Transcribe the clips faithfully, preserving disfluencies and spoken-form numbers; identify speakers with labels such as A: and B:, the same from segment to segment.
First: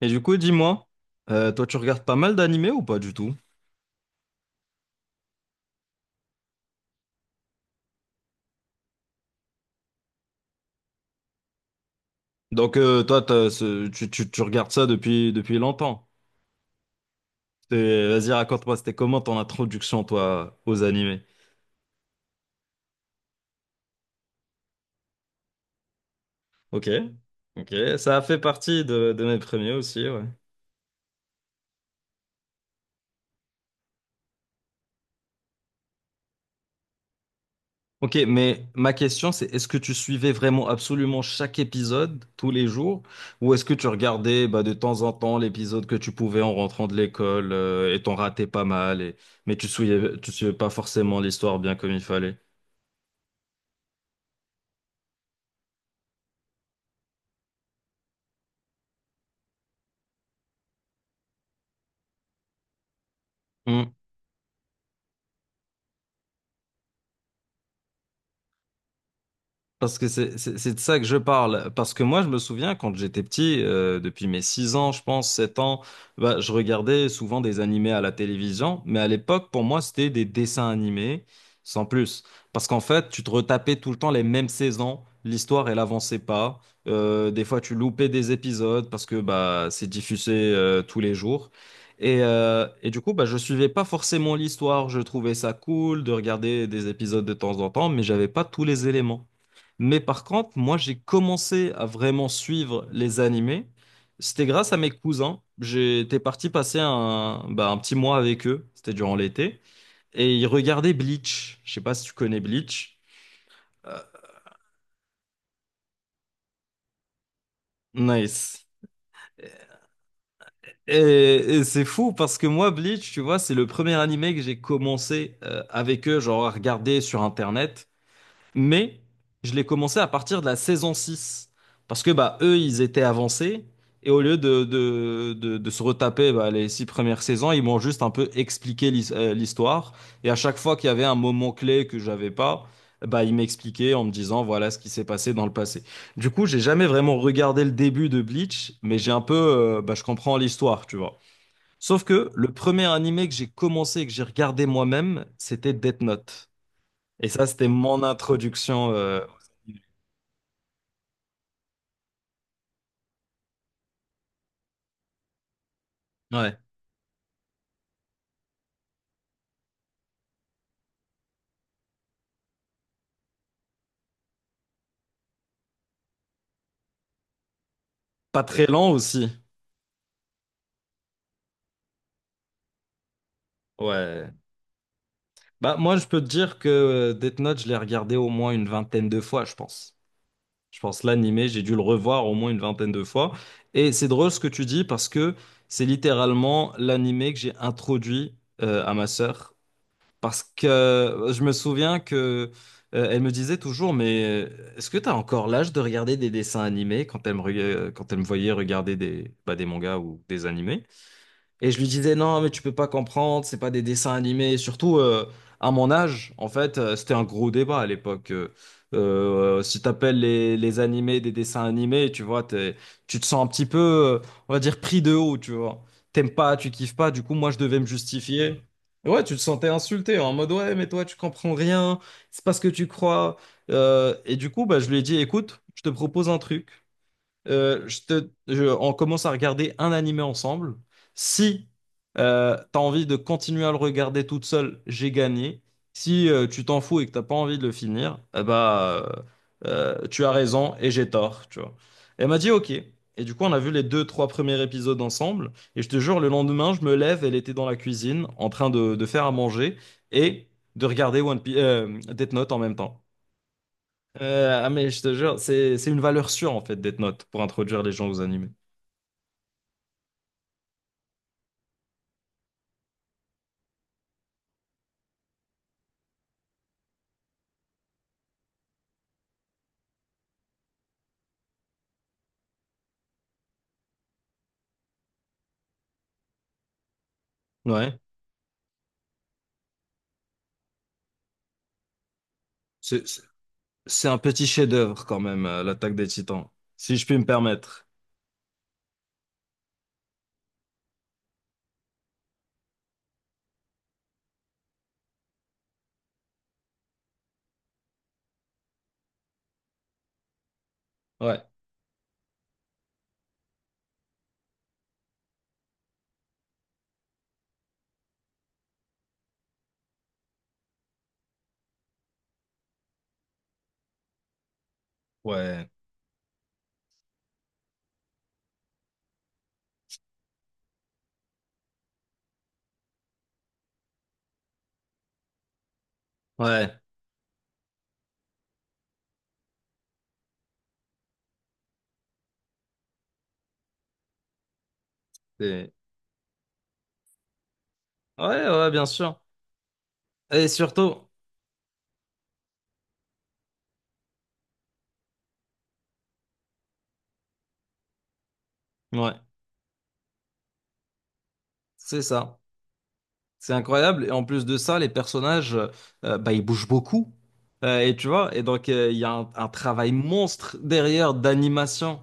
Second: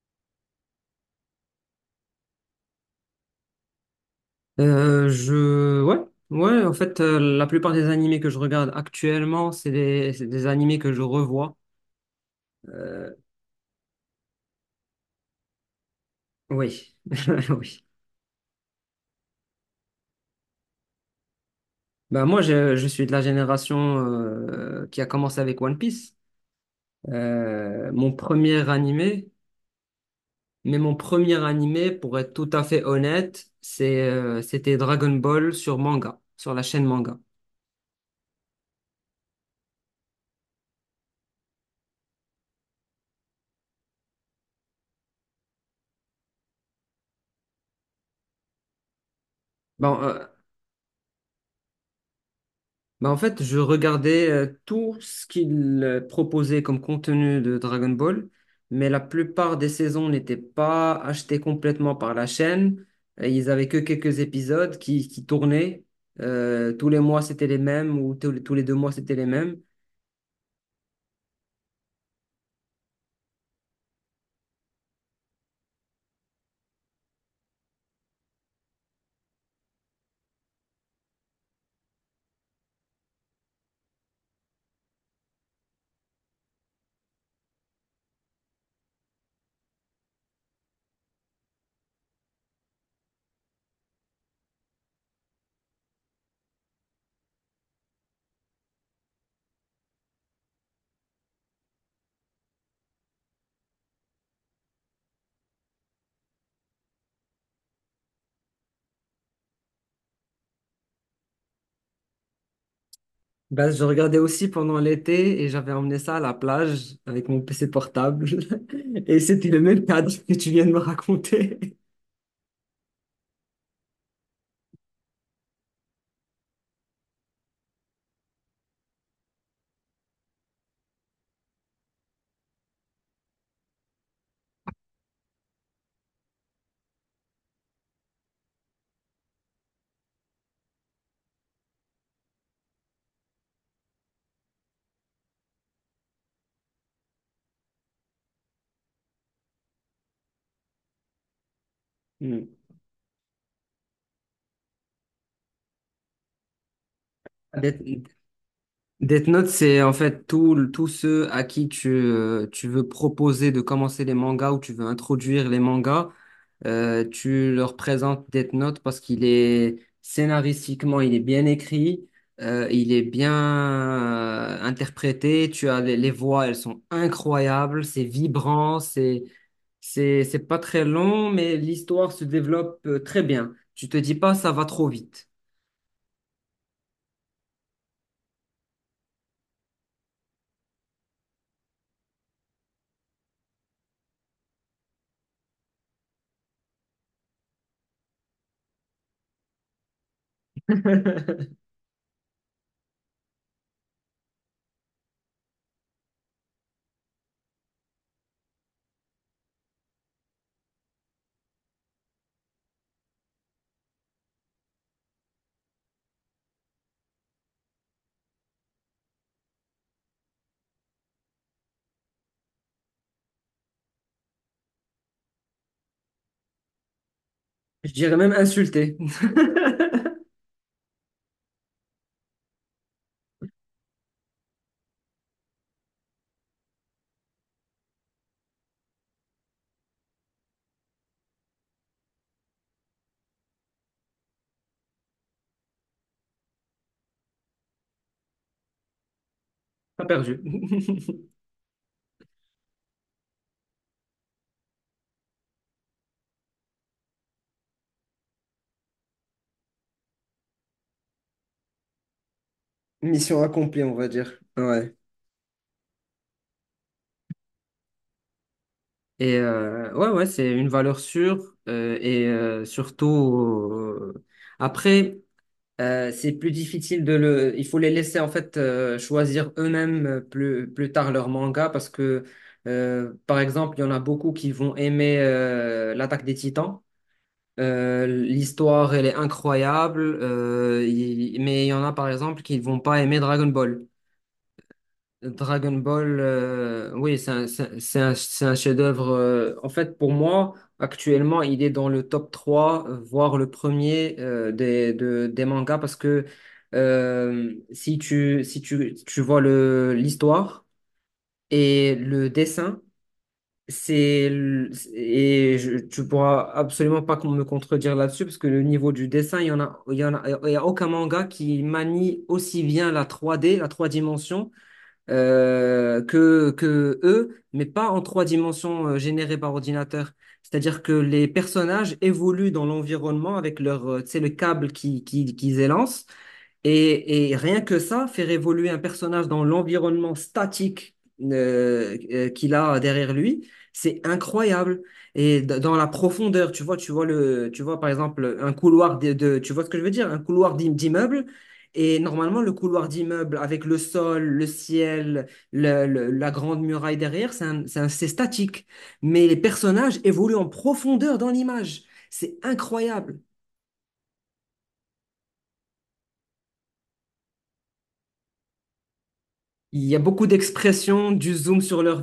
A: Et du coup, dis-moi, euh, toi, tu regardes pas mal d'animés ou pas du tout?
B: Euh, je ouais ouais en fait, euh, la plupart des animés que je regarde actuellement c'est des c'est des animés que je revois.
A: Donc, euh,
B: Euh,
A: toi, t'as ce- tu, tu, tu regardes ça depuis, depuis longtemps.
B: oui. Oui.
A: C'est- Vas-y, raconte-moi, c'était comment ton introduction, toi, aux animés?
B: Bah moi je, je suis de la génération, euh, qui a commencé avec One Piece.
A: Ok, ok,
B: Euh, mon
A: ça a fait
B: premier
A: partie de, de
B: animé.
A: mes premiers aussi, ouais.
B: Mais mon premier animé, pour être tout à fait honnête, c'est euh, c'était Dragon Ball sur manga, sur la chaîne manga.
A: Ok, mais ma question, c'est est-ce que tu suivais vraiment absolument chaque épisode tous les jours? Ou est-ce que tu regardais bah, de temps en temps l'épisode que tu pouvais en rentrant de l'école euh, et t'en ratais pas mal, et... Mais tu
B: bon
A: suivais,
B: euh,
A: tu suivais pas forcément l'histoire bien comme il fallait?
B: Bah en fait, je regardais, euh, tout ce qu'il, euh, proposait comme contenu de Dragon Ball, mais la plupart des saisons n'étaient pas achetées complètement par la chaîne. Et ils avaient que
A: Hmm.
B: quelques épisodes qui, qui tournaient. Euh, tous les mois, c'était les mêmes, ou tous les, tous les deux mois, c'était les mêmes.
A: Parce que c'est c'est- c'est de ça que je parle. Parce que moi, je me souviens quand j'étais petit, euh, depuis mes six ans, je pense, sept ans, bah, je regardais souvent des animés à la télévision. Mais à l'époque, pour moi, c'était des dessins animés, sans plus. Parce qu'en fait, tu te retapais tout le temps les mêmes saisons. L'histoire, elle avançait pas. Euh, des fois, tu loupais des épisodes parce que bah, c'est diffusé euh, tous les jours. Et, euh, et du coup, bah, je suivais pas forcément l'histoire. Je trouvais ça cool de regarder des épisodes de temps en temps, mais j'avais pas tous les éléments. Mais par contre, moi, j'ai commencé à vraiment suivre les animés. C'était grâce à mes cousins. J'étais parti passer un, bah, un petit mois avec eux. C'était durant l'été. Et ils regardaient Bleach. Je sais pas si tu connais Bleach.
B: Bah, je
A: Euh,
B: regardais aussi pendant l'été et j'avais emmené ça à la plage avec mon P C portable.
A: Nice.
B: Et c'était le même cadre que tu viens de me
A: Et,
B: raconter.
A: et c'est fou parce que moi, Bleach, tu vois, c'est le premier animé que j'ai commencé euh, avec eux, genre à regarder sur Internet. Mais je l'ai commencé à partir de la saison six. Parce que bah, eux, ils étaient avancés. Et au lieu de, de, de, de se retaper bah, les six premières saisons, ils m'ont juste un peu expliqué l'his- euh, l'histoire. Et à chaque fois qu'il y avait un moment clé que j'avais pas, bah, ils m'expliquaient en me disant voilà ce qui s'est passé dans le passé. Du coup, j'ai jamais vraiment regardé le début de Bleach, mais j'ai un peu, euh, bah, je comprends l'histoire, tu vois. Sauf que
B: Mm.
A: le premier animé que j'ai commencé et que j'ai regardé moi-même, c'était Death Note. Et ça, c'était
B: Des,
A: mon introduction. euh,
B: Death Note, c'est en fait tout, tous ceux à qui tu, euh, tu veux proposer de commencer les mangas, ou tu veux introduire les mangas,
A: Ouais.
B: euh, tu leur présentes Death Note parce qu'il est scénaristiquement, il est bien écrit, euh, il est bien euh, interprété, tu as les, les voix, elles sont incroyables, c'est
A: Pas très
B: vibrant,
A: lent
B: c'est,
A: aussi.
B: c'est, c'est pas très long, mais l'histoire se développe, euh, très bien. Tu te dis
A: Ouais.
B: pas, ça va trop vite.
A: Bah, moi, je peux te dire que euh, Death Note, je l'ai regardé au moins une vingtaine de fois, je pense. Je pense l'animé, j'ai dû le revoir au moins une vingtaine de fois. Et c'est drôle ce que tu dis parce que c'est littéralement l'animé que j'ai introduit euh, à ma sœur. Parce que euh, je me souviens que euh, elle me disait toujours, mais euh, est-ce que tu as encore l'âge de regarder des dessins animés quand elle me, reg- euh, quand elle me voyait regarder des, bah, des mangas ou des animés? Et je lui disais, non, mais tu peux pas comprendre, c'est pas des dessins animés. Et surtout, euh, à mon âge, en fait, euh, c'était un gros débat à l'époque. Euh, euh, si t'appelles les, les animés des dessins animés, tu vois, t'es- tu te sens un petit peu, euh, on va dire, pris de haut, tu vois. T'aimes pas, tu kiffes pas, du coup, moi, je devais me
B: Je dirais même
A: justifier.
B: insulté.
A: Et ouais, tu te sentais insulté, en mode, ouais, mais toi, tu comprends rien, c'est pas ce que tu crois. Euh, et du coup, bah, je lui ai dit, écoute, je te propose un truc, euh, je te, je- on commence à regarder un animé ensemble. Si euh, tu as envie de continuer à le regarder toute seule, j'ai gagné. Si euh, tu t'en fous et que t'as pas envie de le finir, eh bah, euh,
B: Pas
A: euh, tu as
B: perdu.
A: raison et j'ai tort, tu vois. Elle m'a dit OK. Et du coup, on a vu les deux, trois premiers épisodes ensemble. Et je te jure, le lendemain, je me lève, elle était dans la cuisine en train de, de faire à manger et de regarder One Piece, Death Note en même temps.
B: Mission accomplie, on va dire.
A: Euh, ah mais
B: Ouais.
A: je te jure, c'est c'est une valeur sûre en fait Death Note pour introduire les gens aux animés.
B: Et euh, ouais, ouais, c'est une valeur sûre, euh, et euh, surtout euh, après, euh, c'est plus difficile de le. Il faut les laisser en fait, euh, choisir eux-mêmes, euh, plus plus tard leur manga, parce que, euh, par exemple, il y en a beaucoup qui vont aimer, euh, l'Attaque des Titans.
A: Ouais.
B: Euh, l'histoire, elle est incroyable, euh, il- mais il y en a par exemple qui vont pas
A: C'est
B: aimer
A: c'est-
B: Dragon Ball.
A: c'est un petit chef-d'œuvre quand même, euh,
B: Dragon
A: l'Attaque des
B: Ball,
A: Titans,
B: euh,
A: si je puis
B: oui,
A: me
B: c'est un, c'est
A: permettre.
B: c'est un, c'est un chef-d'œuvre. Euh, en fait, pour moi, actuellement, il est dans le top trois, euh, voire le premier, euh, des, de- des mangas, parce que, euh, si tu, si tu, tu vois le, l'histoire
A: Ouais,
B: et le dessin, c'est, le- et je, tu pourras absolument pas me contredire là-dessus, parce que le niveau du dessin, il y en a, il y en a, il y a aucun manga qui manie aussi bien la trois d la trois dimensions,
A: ouais,
B: euh, que, que eux, mais pas en trois dimensions, euh, générées par ordinateur. C'est-à-dire que les personnages évoluent dans l'environnement avec leur, euh, tu sais, le câble qui, qui, qu'ils élancent.
A: ouais,
B: Et, et rien que ça, faire évoluer un personnage dans l'environnement statique, euh, euh, qu'il a derrière lui, c'est incroyable. Et d-
A: c'est-
B: dans la profondeur, tu vois, tu vois le, tu vois par exemple
A: ouais,
B: un
A: ouais, bien
B: couloir de,
A: sûr.
B: de- tu vois ce que je veux dire, un
A: Et
B: couloir
A: surtout,
B: d'immeuble. Et normalement, le couloir d'immeuble avec le sol, le ciel, le- le- la grande muraille derrière, c'est un- c'est un- c'est statique.
A: ouais,
B: Mais les personnages évoluent en profondeur dans l'image.
A: c'est ça.
B: C'est incroyable.
A: C'est incroyable. Et en plus de ça, les personnages, euh, bah, ils bougent beaucoup. Euh, et tu vois, et donc, euh, il y a un, un
B: Il
A: travail
B: y a beaucoup
A: monstre
B: d'expressions,
A: derrière
B: du zoom sur
A: d'animation.
B: leur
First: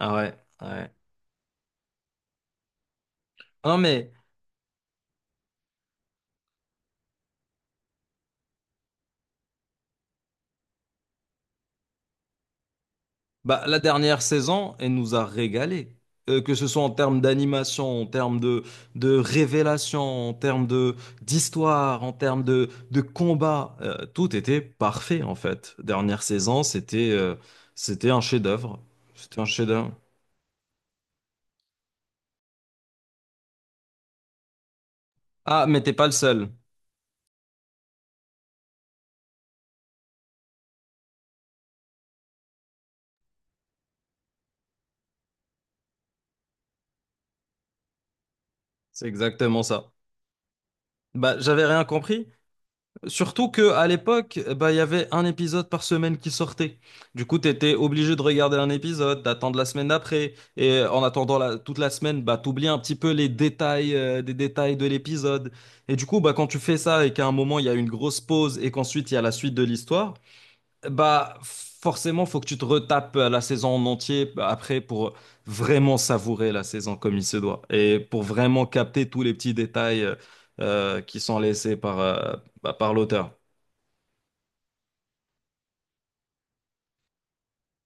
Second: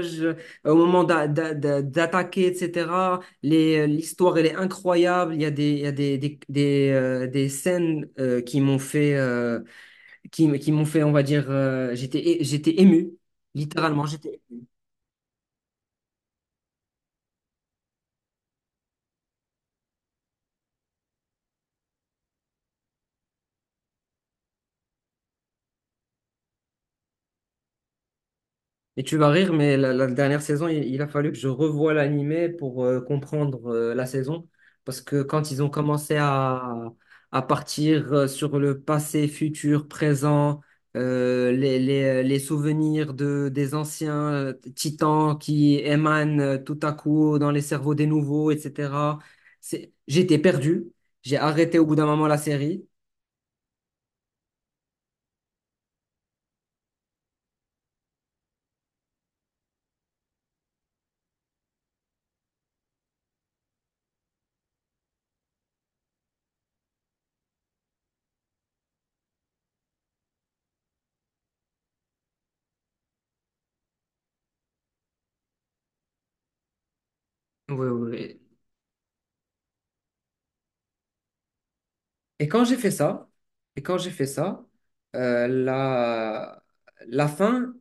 A: Ah ouais,
B: euh, au
A: ouais.
B: moment d'a- d'a- d'a- d'attaquer, et cetera.
A: Non,
B: Les- euh,
A: mais
B: L'histoire, elle est incroyable. Il y a des, il y a des, des, des, euh, des scènes, euh, qui m'ont fait, euh, qui, m- qui m'ont fait, on va dire, euh, j'étais, é- j'étais ému.
A: bah, la
B: Littéralement,
A: dernière
B: j'étais.
A: saison, elle nous a régalé. Euh, que ce soit en termes d'animation, en termes de, de révélation, en termes de, d'histoire, en termes de, de combat. Euh, tout était parfait, en fait. Dernière saison, c'était euh, c'était un chef-d'œuvre.
B: Et tu vas
A: C'était un
B: rire, mais
A: chef-d'œuvre.
B: la, la dernière saison, il, il a fallu que je revoie l'animé pour, euh, comprendre, euh, la saison. Parce que quand ils
A: Ah,
B: ont
A: mais t'es pas le
B: commencé
A: seul.
B: à, à partir, euh, sur le passé, futur, présent, euh, les, les- les souvenirs de, des anciens, euh, titans qui émanent, euh, tout à coup dans les cerveaux des nouveaux,
A: C'est
B: et cetera.
A: exactement ça.
B: C'est- J'étais perdu.
A: Bah,
B: J'ai
A: j'avais rien
B: arrêté au bout d'un
A: compris.
B: moment la série.
A: Surtout que à l'époque, bah, il y avait un épisode par semaine qui sortait. Du coup, t'étais obligé de regarder un épisode, d'attendre la semaine d'après. Et euh, en attendant la- toute la semaine, bah, t'oublies un petit peu les détails, euh, des détails de l'épisode. Et du coup, bah, quand tu fais ça et qu'à un moment, il y a une grosse pause et qu'ensuite, il y a la suite de l'histoire, bah, forcément, faut que tu te retapes la saison en entier après pour vraiment savourer la saison comme il se doit
B: Oui,
A: et pour
B: oui.
A: vraiment capter tous les petits détails euh, euh, qui sont laissés par, euh,
B: Et quand
A: bah,
B: j'ai
A: par
B: fait ça,
A: l'auteur.
B: et quand j'ai fait ça, euh, la, la fin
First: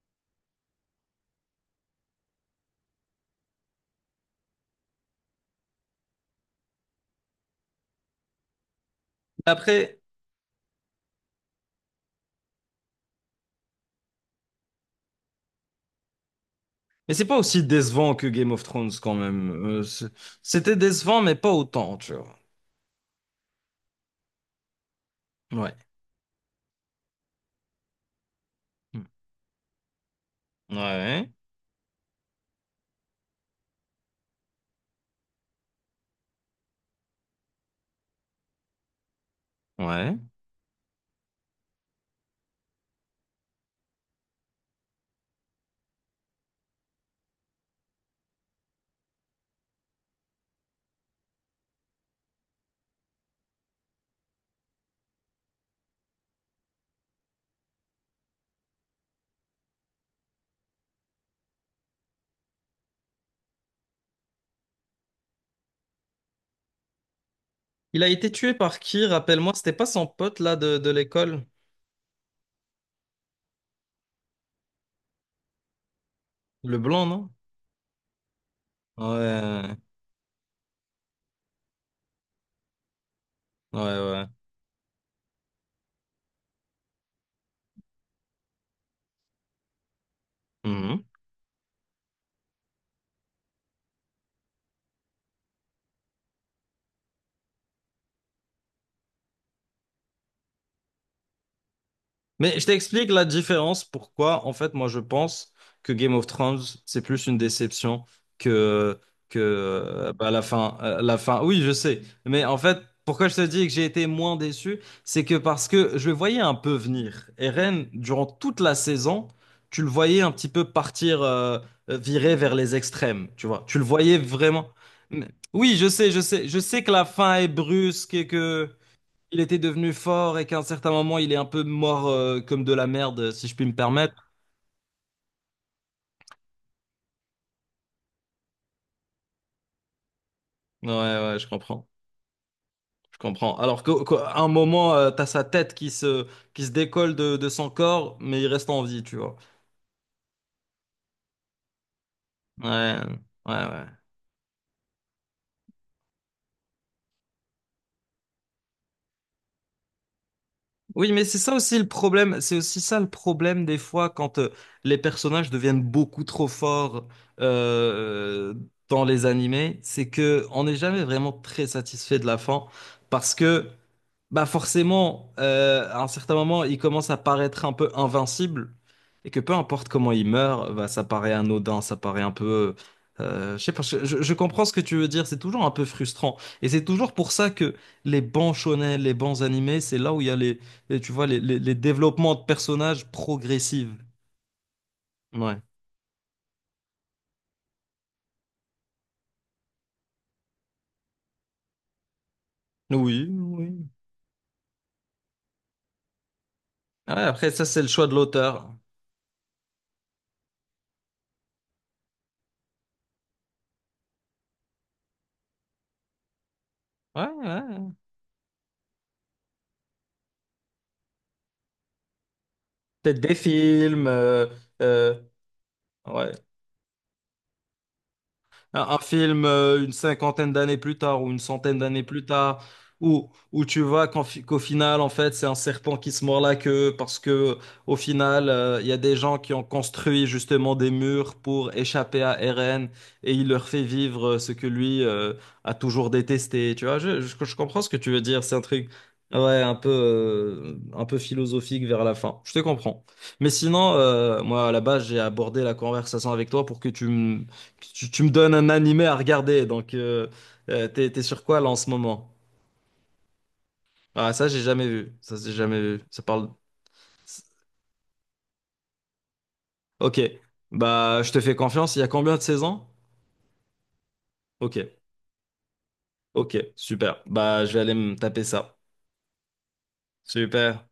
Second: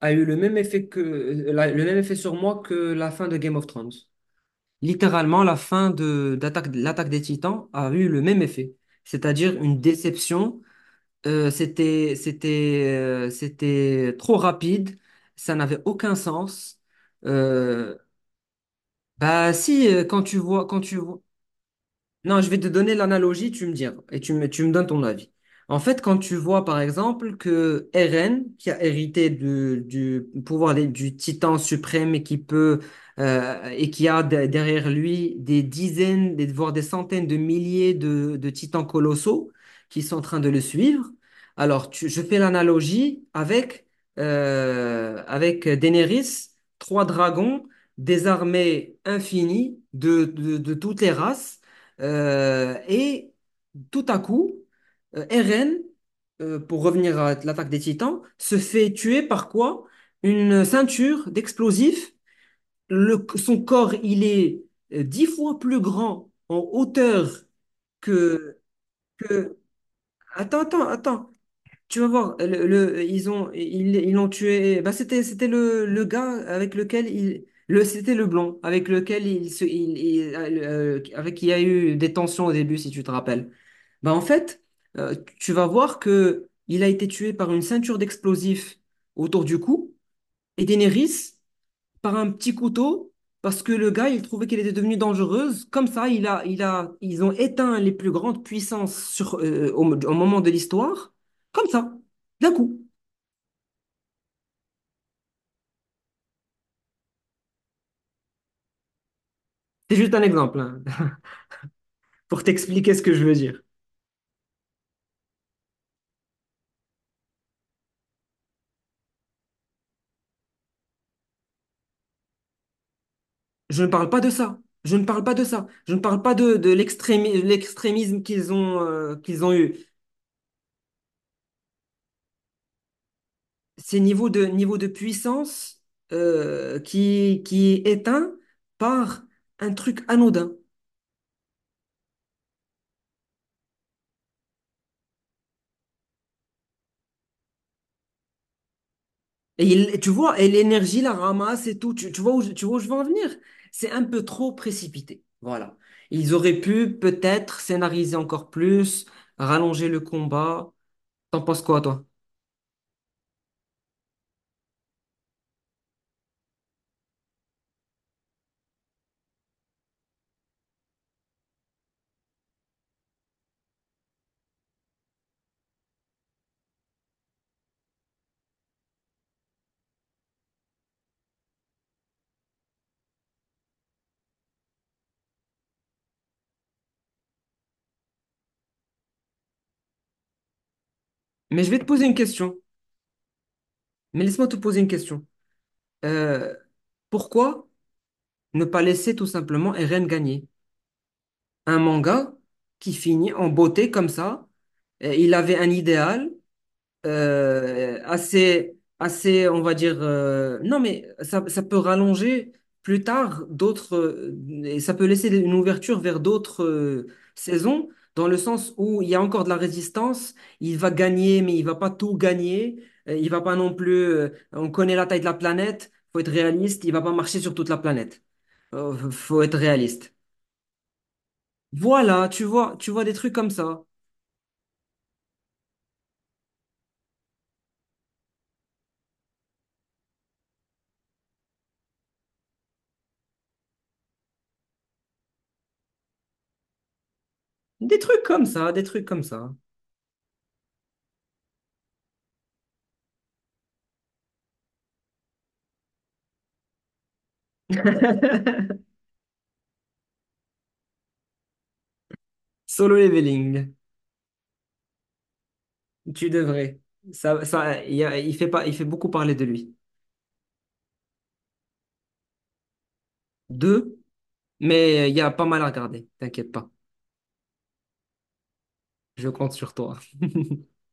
B: a eu le même effet que la- le même effet sur moi que la fin de Game of Thrones. Littéralement, la fin de d'attaque l'attaque des Titans a eu le même effet, c'est-à-dire une
A: Après,
B: déception. Euh, c'était c'était euh, c'était trop rapide, ça n'avait aucun sens.
A: mais c'est pas aussi
B: Euh,
A: décevant que Game of Thrones quand même.
B: bah
A: Euh,
B: si, euh,
A: c'est-
B: quand tu vois
A: c'était
B: quand tu vois.
A: décevant, mais pas autant, tu vois.
B: Non, je vais te donner l'analogie, tu me diras, et tu me, tu me donnes ton avis.
A: Ouais.
B: En fait, quand tu vois, par exemple, que Eren, qui a
A: Hmm.
B: hérité de- du pouvoir des- du
A: Ouais.
B: titan suprême et qui peut, euh, et qui a de- derrière lui des dizaines, des- voire des centaines de milliers de, de titans colossaux qui sont
A: Ouais.
B: en train de le suivre, alors tu- je fais l'analogie avec, euh, avec Daenerys, trois dragons, des armées infinies de, de de toutes les races, euh, et tout à coup, euh, Eren, euh, pour revenir à l'attaque des Titans, se fait tuer par quoi? Une ceinture d'explosifs. Le- son corps, il est, euh, dix fois plus grand en hauteur
A: Il a été tué
B: que,
A: par qui, rappelle-moi?
B: que…
A: C'était pas son pote là
B: Attends,
A: de,
B: attends,
A: de
B: attends.
A: l'école?
B: Tu vas voir, le, le- ils ont, ils, ils l'ont tué. Bah, c'était, c'était le, le gars avec
A: Le blanc,
B: lequel
A: non?
B: il… Le, c'était le blond avec lequel il se,
A: Ouais,
B: il, il- euh, avec qui il y a eu des tensions au début, si tu te rappelles.
A: ouais,
B: Bah, en
A: ouais.
B: fait, euh, tu vas voir que il a été tué par une ceinture d'explosifs autour du cou, et
A: Mhm.
B: Daenerys par un petit couteau parce que le gars, il trouvait qu'elle était devenue dangereuse. Comme ça, il a, il a, ils ont éteint les plus grandes puissances sur, euh, au, au moment de l'histoire. Comme ça, d'un
A: Mais je
B: coup.
A: t'explique la différence, pourquoi en fait moi je pense que Game of Thrones c'est plus une déception que, que
B: C'est
A: euh,
B: juste un
A: bah, la
B: exemple,
A: fin,
B: hein,
A: euh, la fin. Oui, je sais,
B: pour
A: mais en fait
B: t'expliquer ce que je
A: pourquoi
B: veux
A: je te
B: dire.
A: dis que j'ai été moins déçu, c'est que parce que je le voyais un peu venir. Eren, durant toute la saison, tu le voyais un petit peu partir, euh, euh, virer vers les extrêmes, tu vois. Tu
B: Je
A: le
B: ne parle
A: voyais
B: pas de ça.
A: vraiment.
B: Je ne parle
A: Mais-
B: pas de ça.
A: Oui, je
B: Je ne
A: sais, je
B: parle pas
A: sais,
B: de,
A: je
B: de
A: sais que la fin
B: l'extrémi-
A: est brusque
B: l'extrémisme
A: et
B: qu'ils
A: que
B: ont, euh,
A: il
B: qu'ils ont
A: était
B: eu.
A: devenu fort et qu'à un certain moment, il est un peu mort euh, comme de la merde, si je puis me
B: C'est niveau
A: permettre.
B: de, niveau de puissance, euh, qui, qui est éteint par un truc anodin.
A: Ouais, ouais, je comprends. Je comprends. Alors qu'au- qu'à un moment, euh, t'as sa tête qui se, qui se décolle de, de son corps, mais il reste en vie, tu vois.
B: Et il- tu vois, et l'énergie la ramasse et tout. Tu, tu vois où, je- tu vois où je veux
A: Ouais,
B: en venir?
A: ouais, ouais.
B: C'est un peu trop précipité. Voilà. Ils auraient pu peut-être scénariser encore plus, rallonger le combat.
A: Oui, mais c'est
B: T'en
A: ça
B: penses
A: aussi
B: quoi,
A: le
B: toi?
A: problème. C'est aussi ça le problème des fois quand euh, les personnages deviennent beaucoup trop forts euh, dans les animés, c'est que on n'est jamais vraiment très satisfait de la fin parce que bah forcément, euh, à un certain moment, il commence à paraître un peu invincible et que peu importe comment il meurt, bah, ça paraît anodin, ça paraît un peu... euh, Je sais pas, je, je- je comprends ce que tu veux dire, c'est toujours un peu frustrant. Et c'est toujours pour ça que les bons shonen, les bons animés, c'est là où il y a les, les- tu vois, les, les-
B: Mais je
A: les
B: vais te poser une
A: développements de
B: question.
A: personnages progressifs.
B: Mais laisse-moi te poser une question.
A: Ouais.
B: Euh, pourquoi ne pas laisser tout simplement Eren gagner? Un manga qui
A: Oui,
B: finit en
A: oui.
B: beauté comme ça. Euh, Il avait un idéal,
A: Ouais, après, ça, c'est le
B: euh,
A: choix de l'auteur.
B: assez, assez, on va dire, euh, non, mais ça, ça peut rallonger plus tard d'autres, euh, et ça peut laisser une ouverture vers d'autres, euh,
A: Ouais,
B: saisons,
A: ouais.
B: dans le sens où il y a encore de la résistance, il va gagner, mais il va pas tout gagner, euh,
A: Peut-être
B: il
A: des
B: va pas non plus,
A: films.
B: euh,
A: euh,
B: on connaît la
A: euh,
B: taille de la planète, faut être
A: ouais.
B: réaliste, il va pas marcher sur toute la planète.
A: Un, un
B: Euh, faut
A: film
B: être
A: euh, une
B: réaliste.
A: cinquantaine d'années plus tard ou une centaine d'années plus
B: Voilà, tu
A: tard,
B: vois, tu vois des
A: où,
B: trucs comme
A: où tu
B: ça.
A: vois qu'en fi- qu'au final, en fait, c'est un serpent qui se mord la queue parce que au final, euh, il y a des gens qui ont construit justement des murs pour échapper à Eren et il leur fait vivre euh, ce que lui euh, a toujours détesté. Tu vois, je, je, je comprends ce que
B: Des
A: tu veux
B: trucs
A: dire.
B: comme
A: C'est un
B: ça, des
A: truc.
B: trucs comme ça.
A: Ouais, un peu, euh, un peu philosophique vers la fin. Je te comprends. Mais sinon, euh, moi, à la base, j'ai abordé la conversation avec toi pour que tu me tu, tu me donnes un animé à regarder, donc euh, euh, t'es, t'es sur quoi là en ce moment?
B: Solo leveling,
A: Ah ça j'ai jamais vu, ça j'ai jamais vu, ça
B: tu
A: parle...
B: devrais. Ça, ça, il y a- il fait pas, il fait beaucoup parler de lui.
A: Ok, bah je te fais confiance, il y a combien de saisons?
B: Deux,
A: Ok,
B: mais il y a pas mal à regarder, t'inquiète
A: ok,
B: pas.
A: super, bah je vais aller me taper ça.
B: Je compte sur toi.
A: Super.